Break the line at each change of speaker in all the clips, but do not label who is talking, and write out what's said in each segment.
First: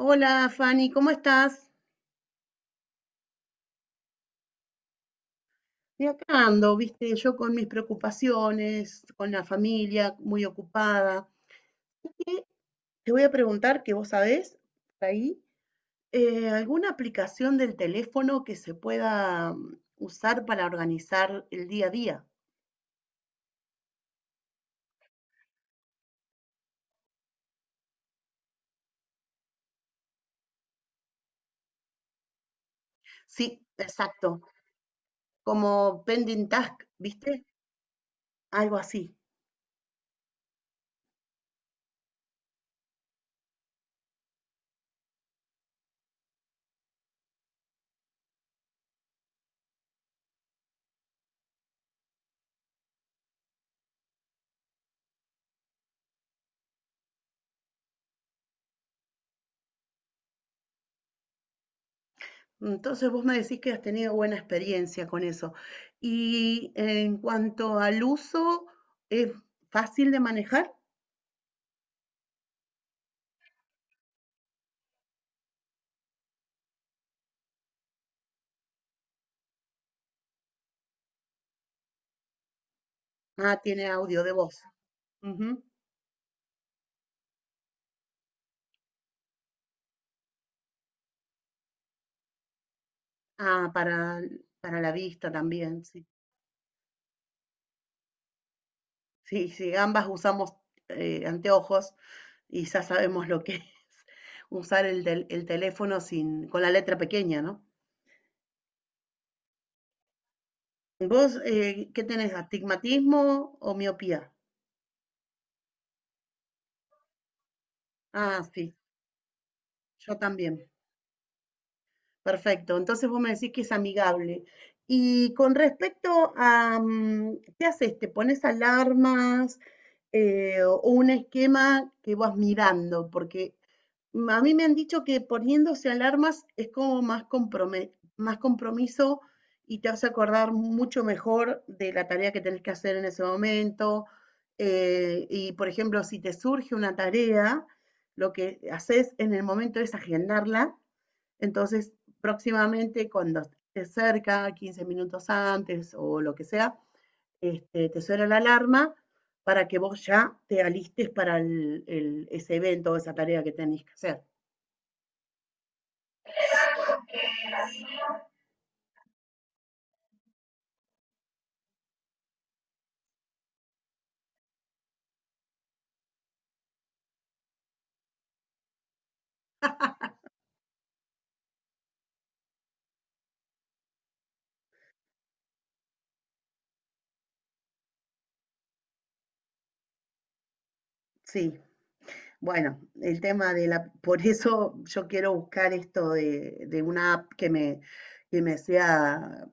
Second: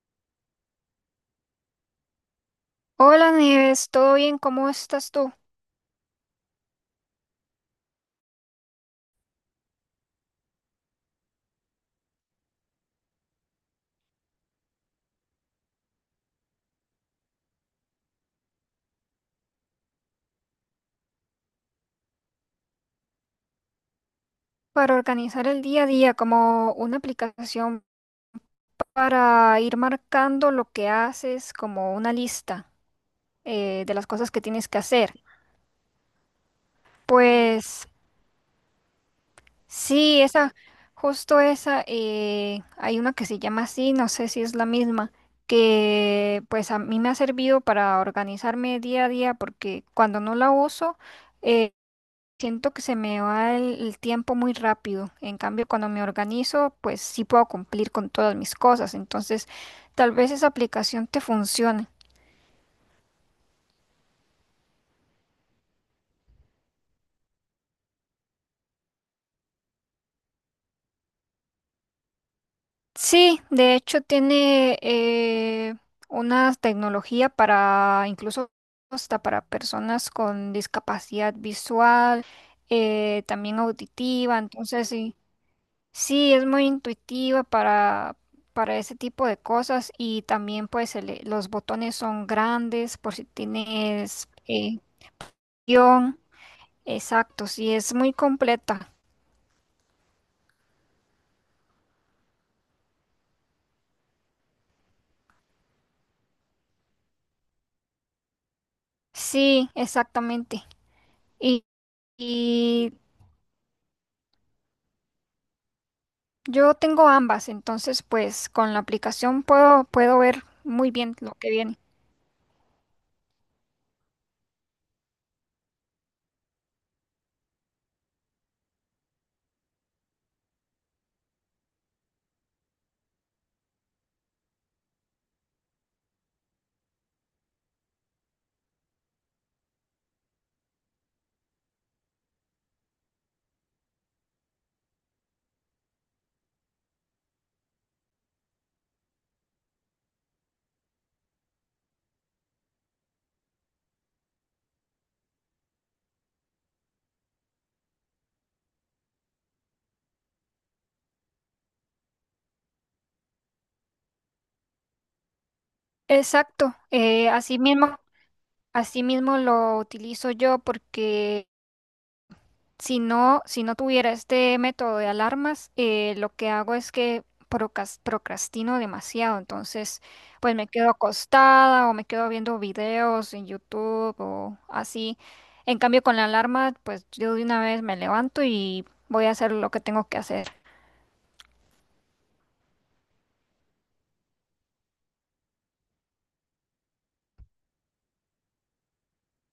Hola Fanny, ¿cómo estás?
Hola Nieves, ¿todo bien? ¿Cómo estás tú?
Y acá ando, viste, yo con mis preocupaciones, con la familia muy ocupada. Y te voy a preguntar que vos sabés, por ahí, alguna aplicación del teléfono que se pueda usar para organizar el día a día.
Para organizar el día a día, como una aplicación para ir marcando lo que haces, como una lista
Sí,
de las cosas que
exacto,
tienes que hacer.
como pending task, viste,
Pues
algo así.
sí, esa, justo esa, hay una que se llama así, no sé si es la misma, que pues a mí me ha servido para organizarme día a día porque cuando no la uso, eh, siento que se me va el tiempo muy rápido. En cambio, cuando me organizo, pues sí puedo cumplir con todas mis cosas. Entonces, tal vez esa aplicación te funcione.
Entonces vos me decís que has tenido buena experiencia con eso. Y en cuanto al uso, ¿es fácil de manejar?
Sí, de hecho tiene una tecnología para incluso hasta para personas con discapacidad visual, también
Ah, tiene audio de
auditiva.
voz.
Entonces, sí.
Ujú.
Sí, es muy intuitiva para ese tipo de cosas y también pues los botones son grandes por si
Ah,
tienes
para la vista también, sí.
guión. Exacto, sí, es muy completa.
Sí, sí, ambas usamos anteojos y ya sabemos lo que es usar el, el teléfono sin, con la letra pequeña, ¿no?
Sí, exactamente.
¿Vos
Y,
qué tenés?
y
¿Astigmatismo o miopía?
yo tengo ambas, entonces
Ah,
pues
sí,
con la aplicación
yo
puedo ver
también.
muy bien lo que viene.
Perfecto. Entonces vos me decís que es amigable. Y con respecto a, ¿qué haces? ¿Te pones alarmas o un esquema que vas mirando? Porque a mí me han dicho que poniéndose alarmas es como más, más compromiso y te hace acordar mucho mejor de la tarea que tenés que hacer en ese momento. Y, por ejemplo, si te surge una tarea, lo que haces en el momento es agendarla. Entonces, próximamente, cuando estés cerca, 15 minutos antes o lo que sea, este, te suena la alarma para que vos ya te alistes para ese evento o esa tarea que tenés que hacer.
Exacto, así mismo lo utilizo yo porque... Si no, si no tuviera este método de alarmas, lo que hago es que procrastino demasiado. Entonces, pues me quedo acostada o me quedo viendo videos en YouTube o así. En cambio, con la alarma, pues yo de una vez me levanto y voy a hacer lo que tengo que hacer.
Sí, bueno, el tema de la, por eso yo quiero buscar esto de una app que me sea,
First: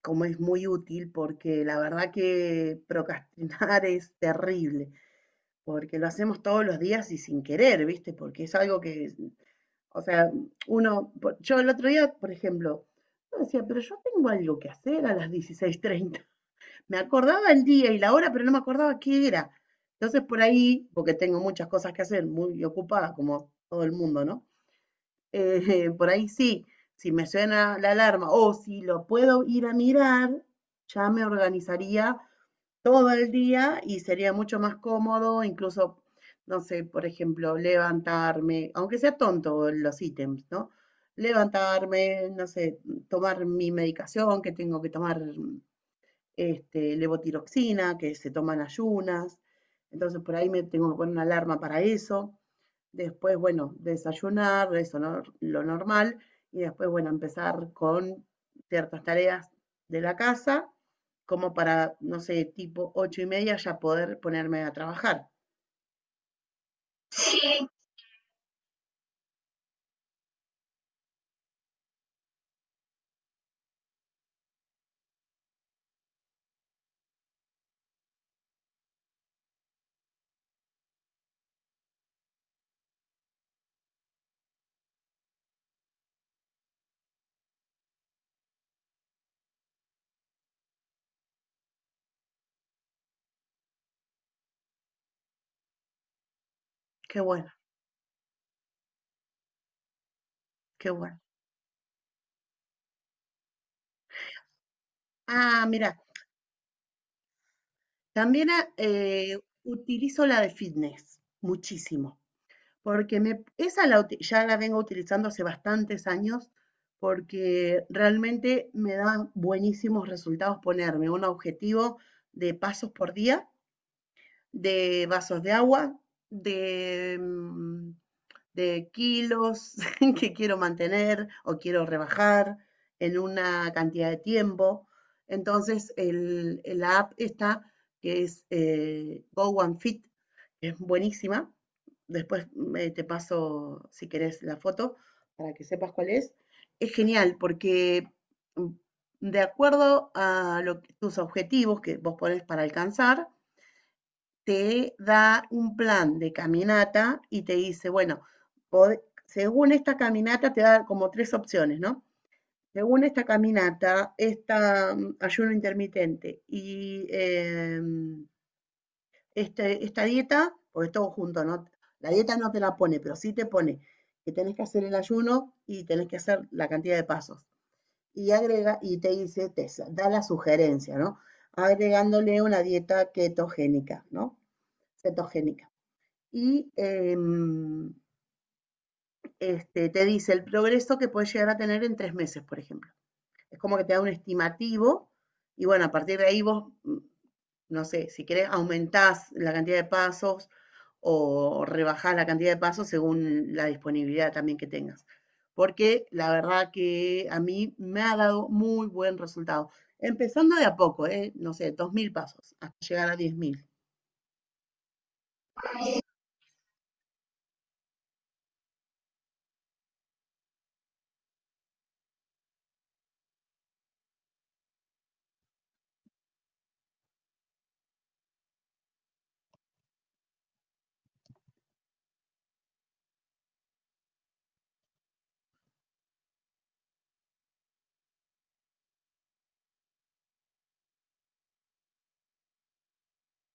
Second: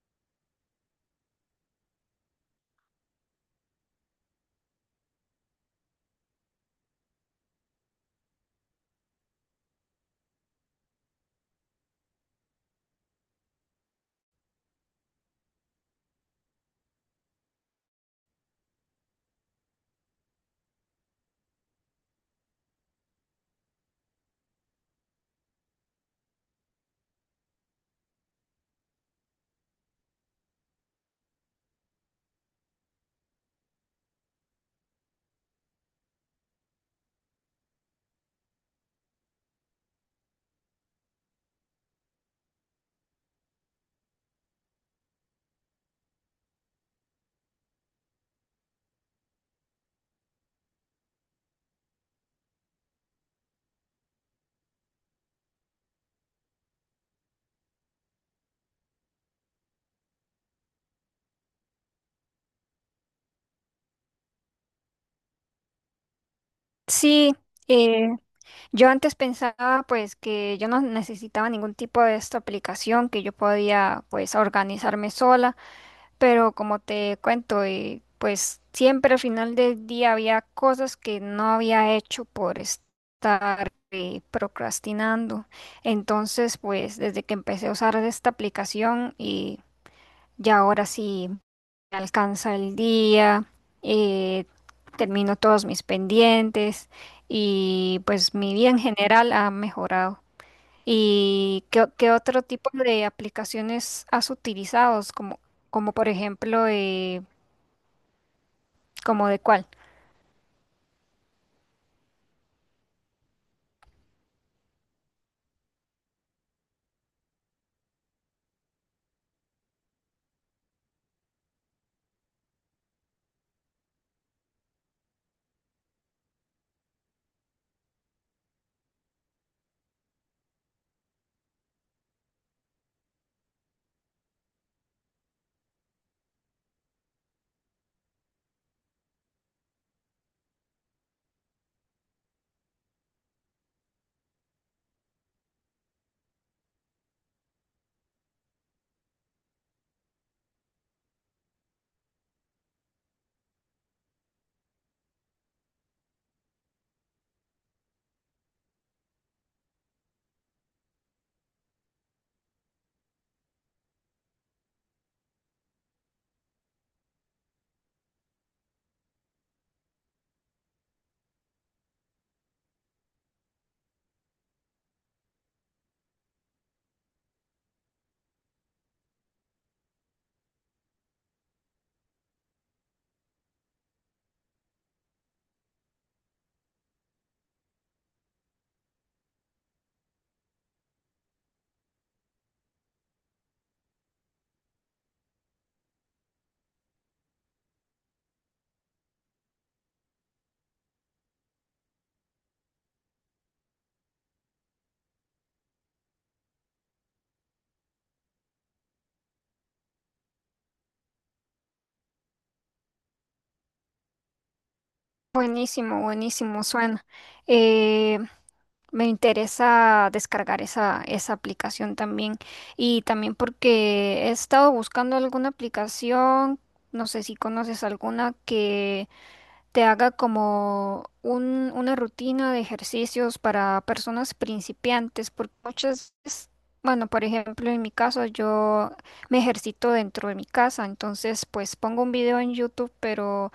como es muy útil, porque la verdad que procrastinar es terrible, porque lo hacemos todos los días y sin querer, ¿viste? Porque es algo que, o sea, uno, yo el otro día, por ejemplo, yo decía, pero yo tengo algo que hacer a las 16:30, me acordaba el día y la hora, pero no me acordaba qué era. Entonces por ahí, porque tengo muchas cosas que hacer, muy ocupada como todo el mundo, ¿no? Por ahí sí, si me suena la alarma o si lo puedo ir a mirar, ya me organizaría todo el día y sería mucho más cómodo, incluso, no sé, por ejemplo, levantarme, aunque sea tonto los ítems, ¿no? Levantarme, no sé, tomar mi medicación que tengo que tomar, este, levotiroxina que se toman ayunas, entonces por ahí me tengo que poner una alarma para eso. Después, bueno, desayunar, eso no, lo normal, y después, bueno, empezar con ciertas tareas de la casa, como para, no sé, tipo ocho y media ya poder ponerme a trabajar.
Sí, eh, yo antes pensaba pues que yo no necesitaba ningún tipo de esta aplicación, que yo podía pues organizarme sola. Pero como te cuento, pues siempre al final del día había cosas que no había hecho por estar procrastinando. Entonces, pues desde que empecé a usar esta aplicación y ya ahora sí me alcanza el día, eh, termino todos mis pendientes
Qué bueno,
y pues mi vida en general ha mejorado.
qué bueno.
¿Y qué, qué otro tipo de aplicaciones has utilizado? Como,
Ah,
como
mira,
por ejemplo,
también
¿Como de cuál?
utilizo la de fitness, muchísimo. Porque me, esa la ya la vengo utilizando hace bastantes años porque realmente me da buenísimos resultados ponerme un objetivo de pasos por día, de vasos de agua, de de kilos que quiero mantener o quiero rebajar en una cantidad de tiempo. Entonces, el, la app esta, que es Go and Fit, que es buenísima. Después te paso, si querés, la foto para que sepas cuál es. Es genial porque mm, de acuerdo a lo, que, tus objetivos que vos pones para alcanzar, te da un plan de caminata y te dice, bueno, según esta caminata te da como tres opciones, ¿no? Según esta caminata, esta ayuno intermitente y esta dieta, porque es todo junto, ¿no? La dieta no te la pone, pero sí te pone que tenés que hacer el ayuno y tenés que hacer la cantidad de pasos. Y agrega, y te dice, te da la sugerencia, ¿no? Agregándole una dieta ketogénica, ¿no? Cetogénica y este, te dice el progreso que puedes llegar a tener en 3 meses, por ejemplo. Es como que te da un estimativo y bueno, a partir de ahí vos, no sé, si querés aumentás la cantidad de pasos o rebajás la cantidad de pasos según la disponibilidad también que tengas. Porque la verdad que a mí me ha dado muy buen resultado. Empezando de a poco, ¿eh? No sé, 2,000 pasos hasta llegar a 10,000.
Buenísimo, buenísimo, suena. Eh, me interesa descargar esa aplicación también. Y también porque he estado buscando alguna aplicación, no sé si conoces alguna que te haga como una rutina de ejercicios para personas principiantes, porque muchas veces, bueno, por ejemplo, en mi caso yo me ejercito dentro de mi casa, entonces pues pongo un video en YouTube, pero...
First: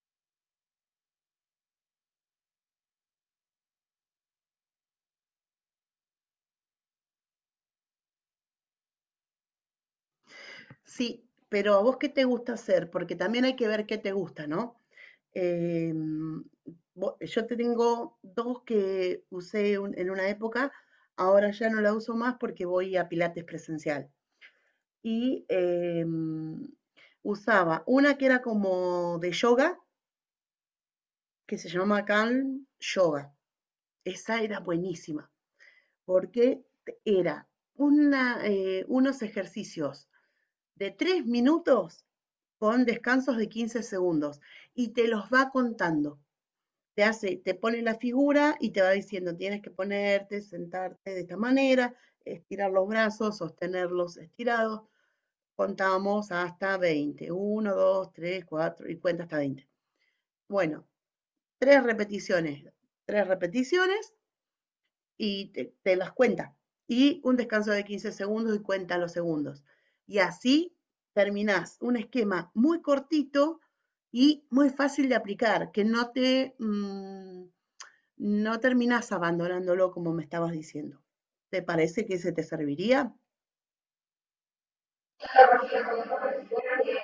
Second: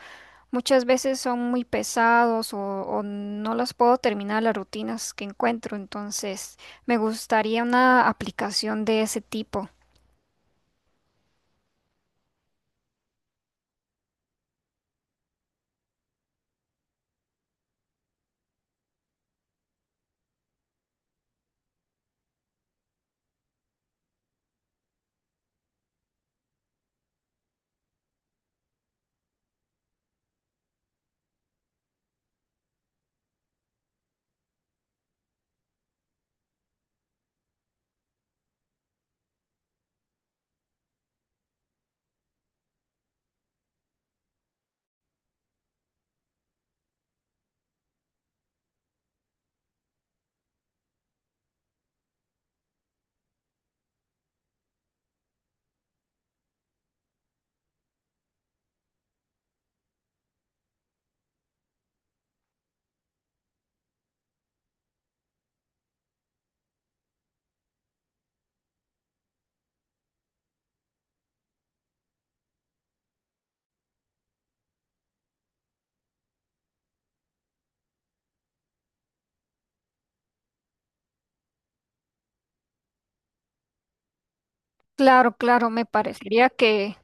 Muchas veces son muy pesados o no las puedo terminar las rutinas que encuentro, entonces me gustaría una aplicación de ese tipo.
Sí, pero ¿a vos qué te gusta hacer? Porque también hay que ver qué te gusta, ¿no? Eh, yo tengo dos que usé en una época, ahora ya no la uso más porque voy a Pilates presencial. Y usaba una que era como de yoga, que se llamaba Calm Yoga. Esa era buenísima porque era una, unos ejercicios de 3 minutos con descansos de 15 segundos y te los va contando. Te hace, te pone la figura y te va diciendo, tienes que ponerte, sentarte de esta manera, estirar los brazos, sostenerlos estirados. Contamos hasta veinte, uno, dos, tres, cuatro, y cuenta hasta veinte. Bueno, tres repeticiones, tres repeticiones y te las cuenta. Y un descanso de 15 segundos y cuenta los segundos. Y así terminás un esquema muy cortito y muy fácil de aplicar, que no te... no terminas abandonándolo como me estabas diciendo. ¿Te parece que se te serviría?
Claro, claro, me parecería que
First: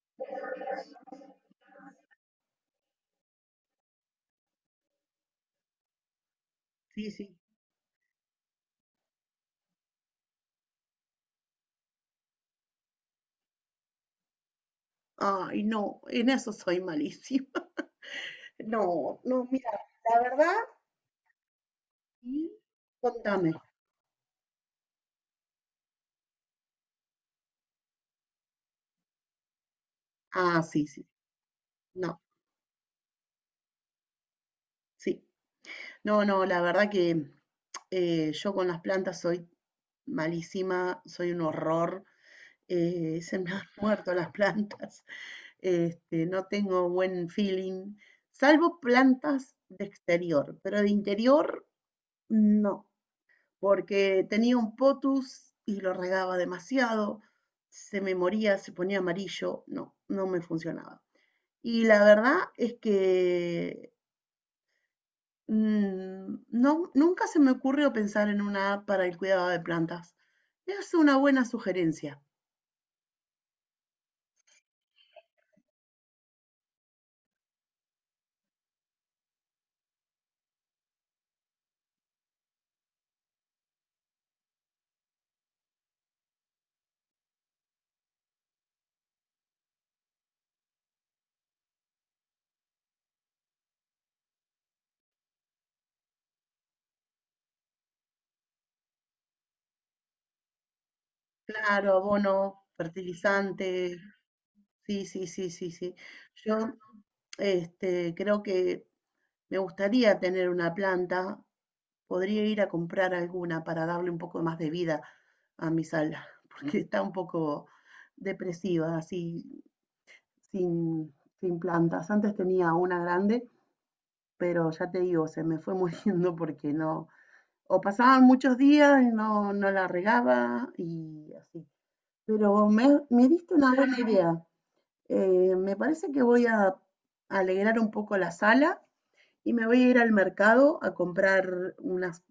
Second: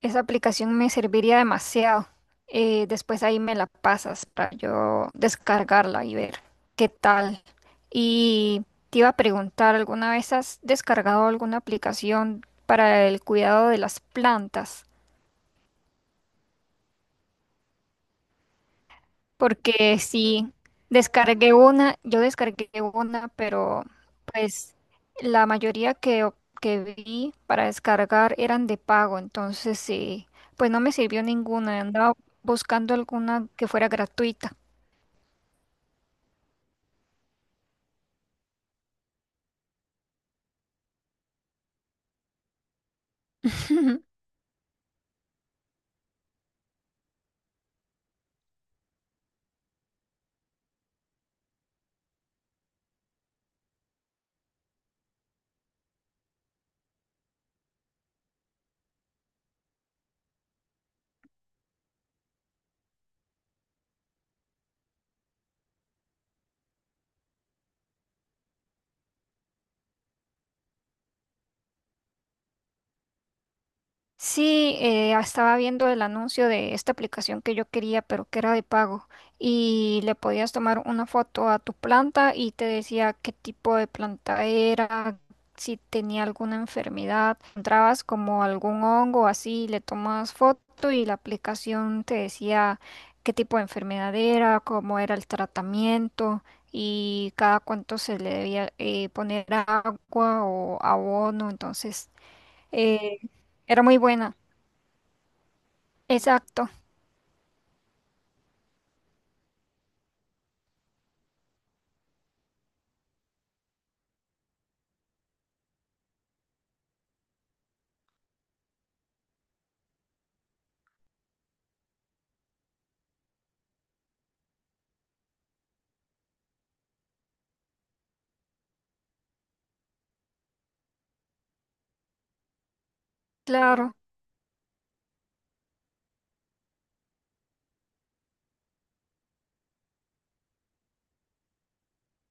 esa aplicación me serviría demasiado. Después ahí me la pasas para yo descargarla y ver qué
Sí, sí.
tal. Y te iba a preguntar, ¿alguna vez has descargado alguna aplicación para el cuidado de las plantas?
Ay, no, en eso soy malísima. No, no, mira,
Porque
la
sí,
verdad,
descargué una, yo
y
descargué una,
contame.
pero pues la mayoría que vi para descargar eran de pago, entonces sí,
Ah,
pues no
sí,
me
sí,
sirvió ninguna, andaba
no,
buscando alguna que fuera gratuita.
sí. No, no, la verdad que yo con las plantas soy malísima, soy un horror. Se me han muerto las plantas. Este, no tengo buen feeling, salvo plantas de exterior, pero de interior no, porque tenía un potus y lo regaba demasiado, se me moría, se ponía amarillo, no, no me funcionaba. Y la verdad es que no, nunca se me ocurrió pensar en una app para el cuidado de plantas. Es una buena sugerencia.
Sí, estaba viendo el anuncio de esta aplicación que yo quería, pero que era de pago. Y le podías tomar una foto a tu planta y te decía qué tipo de planta era, si tenía alguna enfermedad. Encontrabas como algún hongo así, le tomas foto y la aplicación te decía qué tipo de enfermedad era, cómo era el tratamiento y cada cuánto se le debía poner agua o abono.
Claro,
Entonces,
abono,
eh, era
fertilizante,
muy buena.
sí, sí, sí, sí, sí.
Exacto,
Yo, este, creo que me gustaría tener una planta. Podría ir a comprar alguna para darle un poco más de vida a mi sala, porque está un poco depresiva, así, sin, sin plantas. Antes tenía una grande, pero ya te digo, se me fue muriendo porque no, o pasaban muchos días y no, no la regaba y así. Pero me diste una
claro.
buena idea. Me parece que voy a alegrar un poco la sala y me voy a ir al mercado a comprar unas,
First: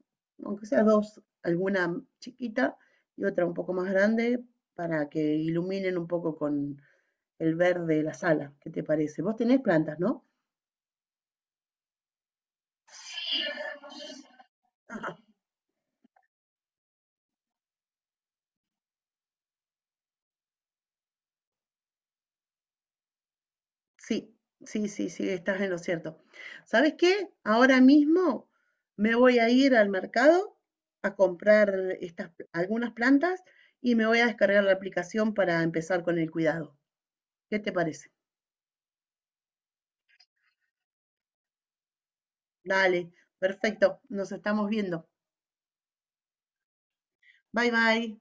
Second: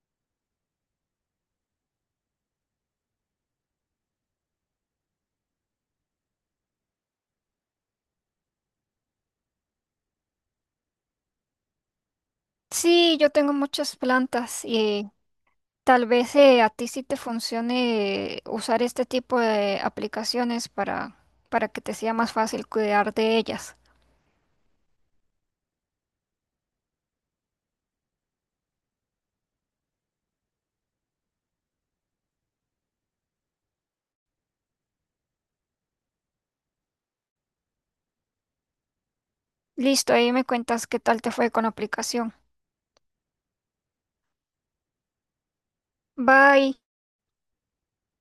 aunque sea dos, alguna chiquita y otra un poco más grande para que iluminen un poco con el verde de la sala. ¿Qué te parece? Vos tenés plantas, ¿no?
Sí, yo tengo muchas plantas y
Ajá.
tal vez a ti sí te funcione usar este tipo de aplicaciones para que te sea más fácil cuidar de ellas.
Sí, sí, sí, sí, estás en lo cierto. ¿Sabes qué? Ahora mismo me voy a ir al mercado a comprar estas, algunas plantas y me voy a descargar la aplicación para empezar con el cuidado. ¿Qué te parece?
Listo, ahí me cuentas qué tal te fue con la aplicación.
Dale, perfecto, nos estamos viendo.
Bye.
Bye bye.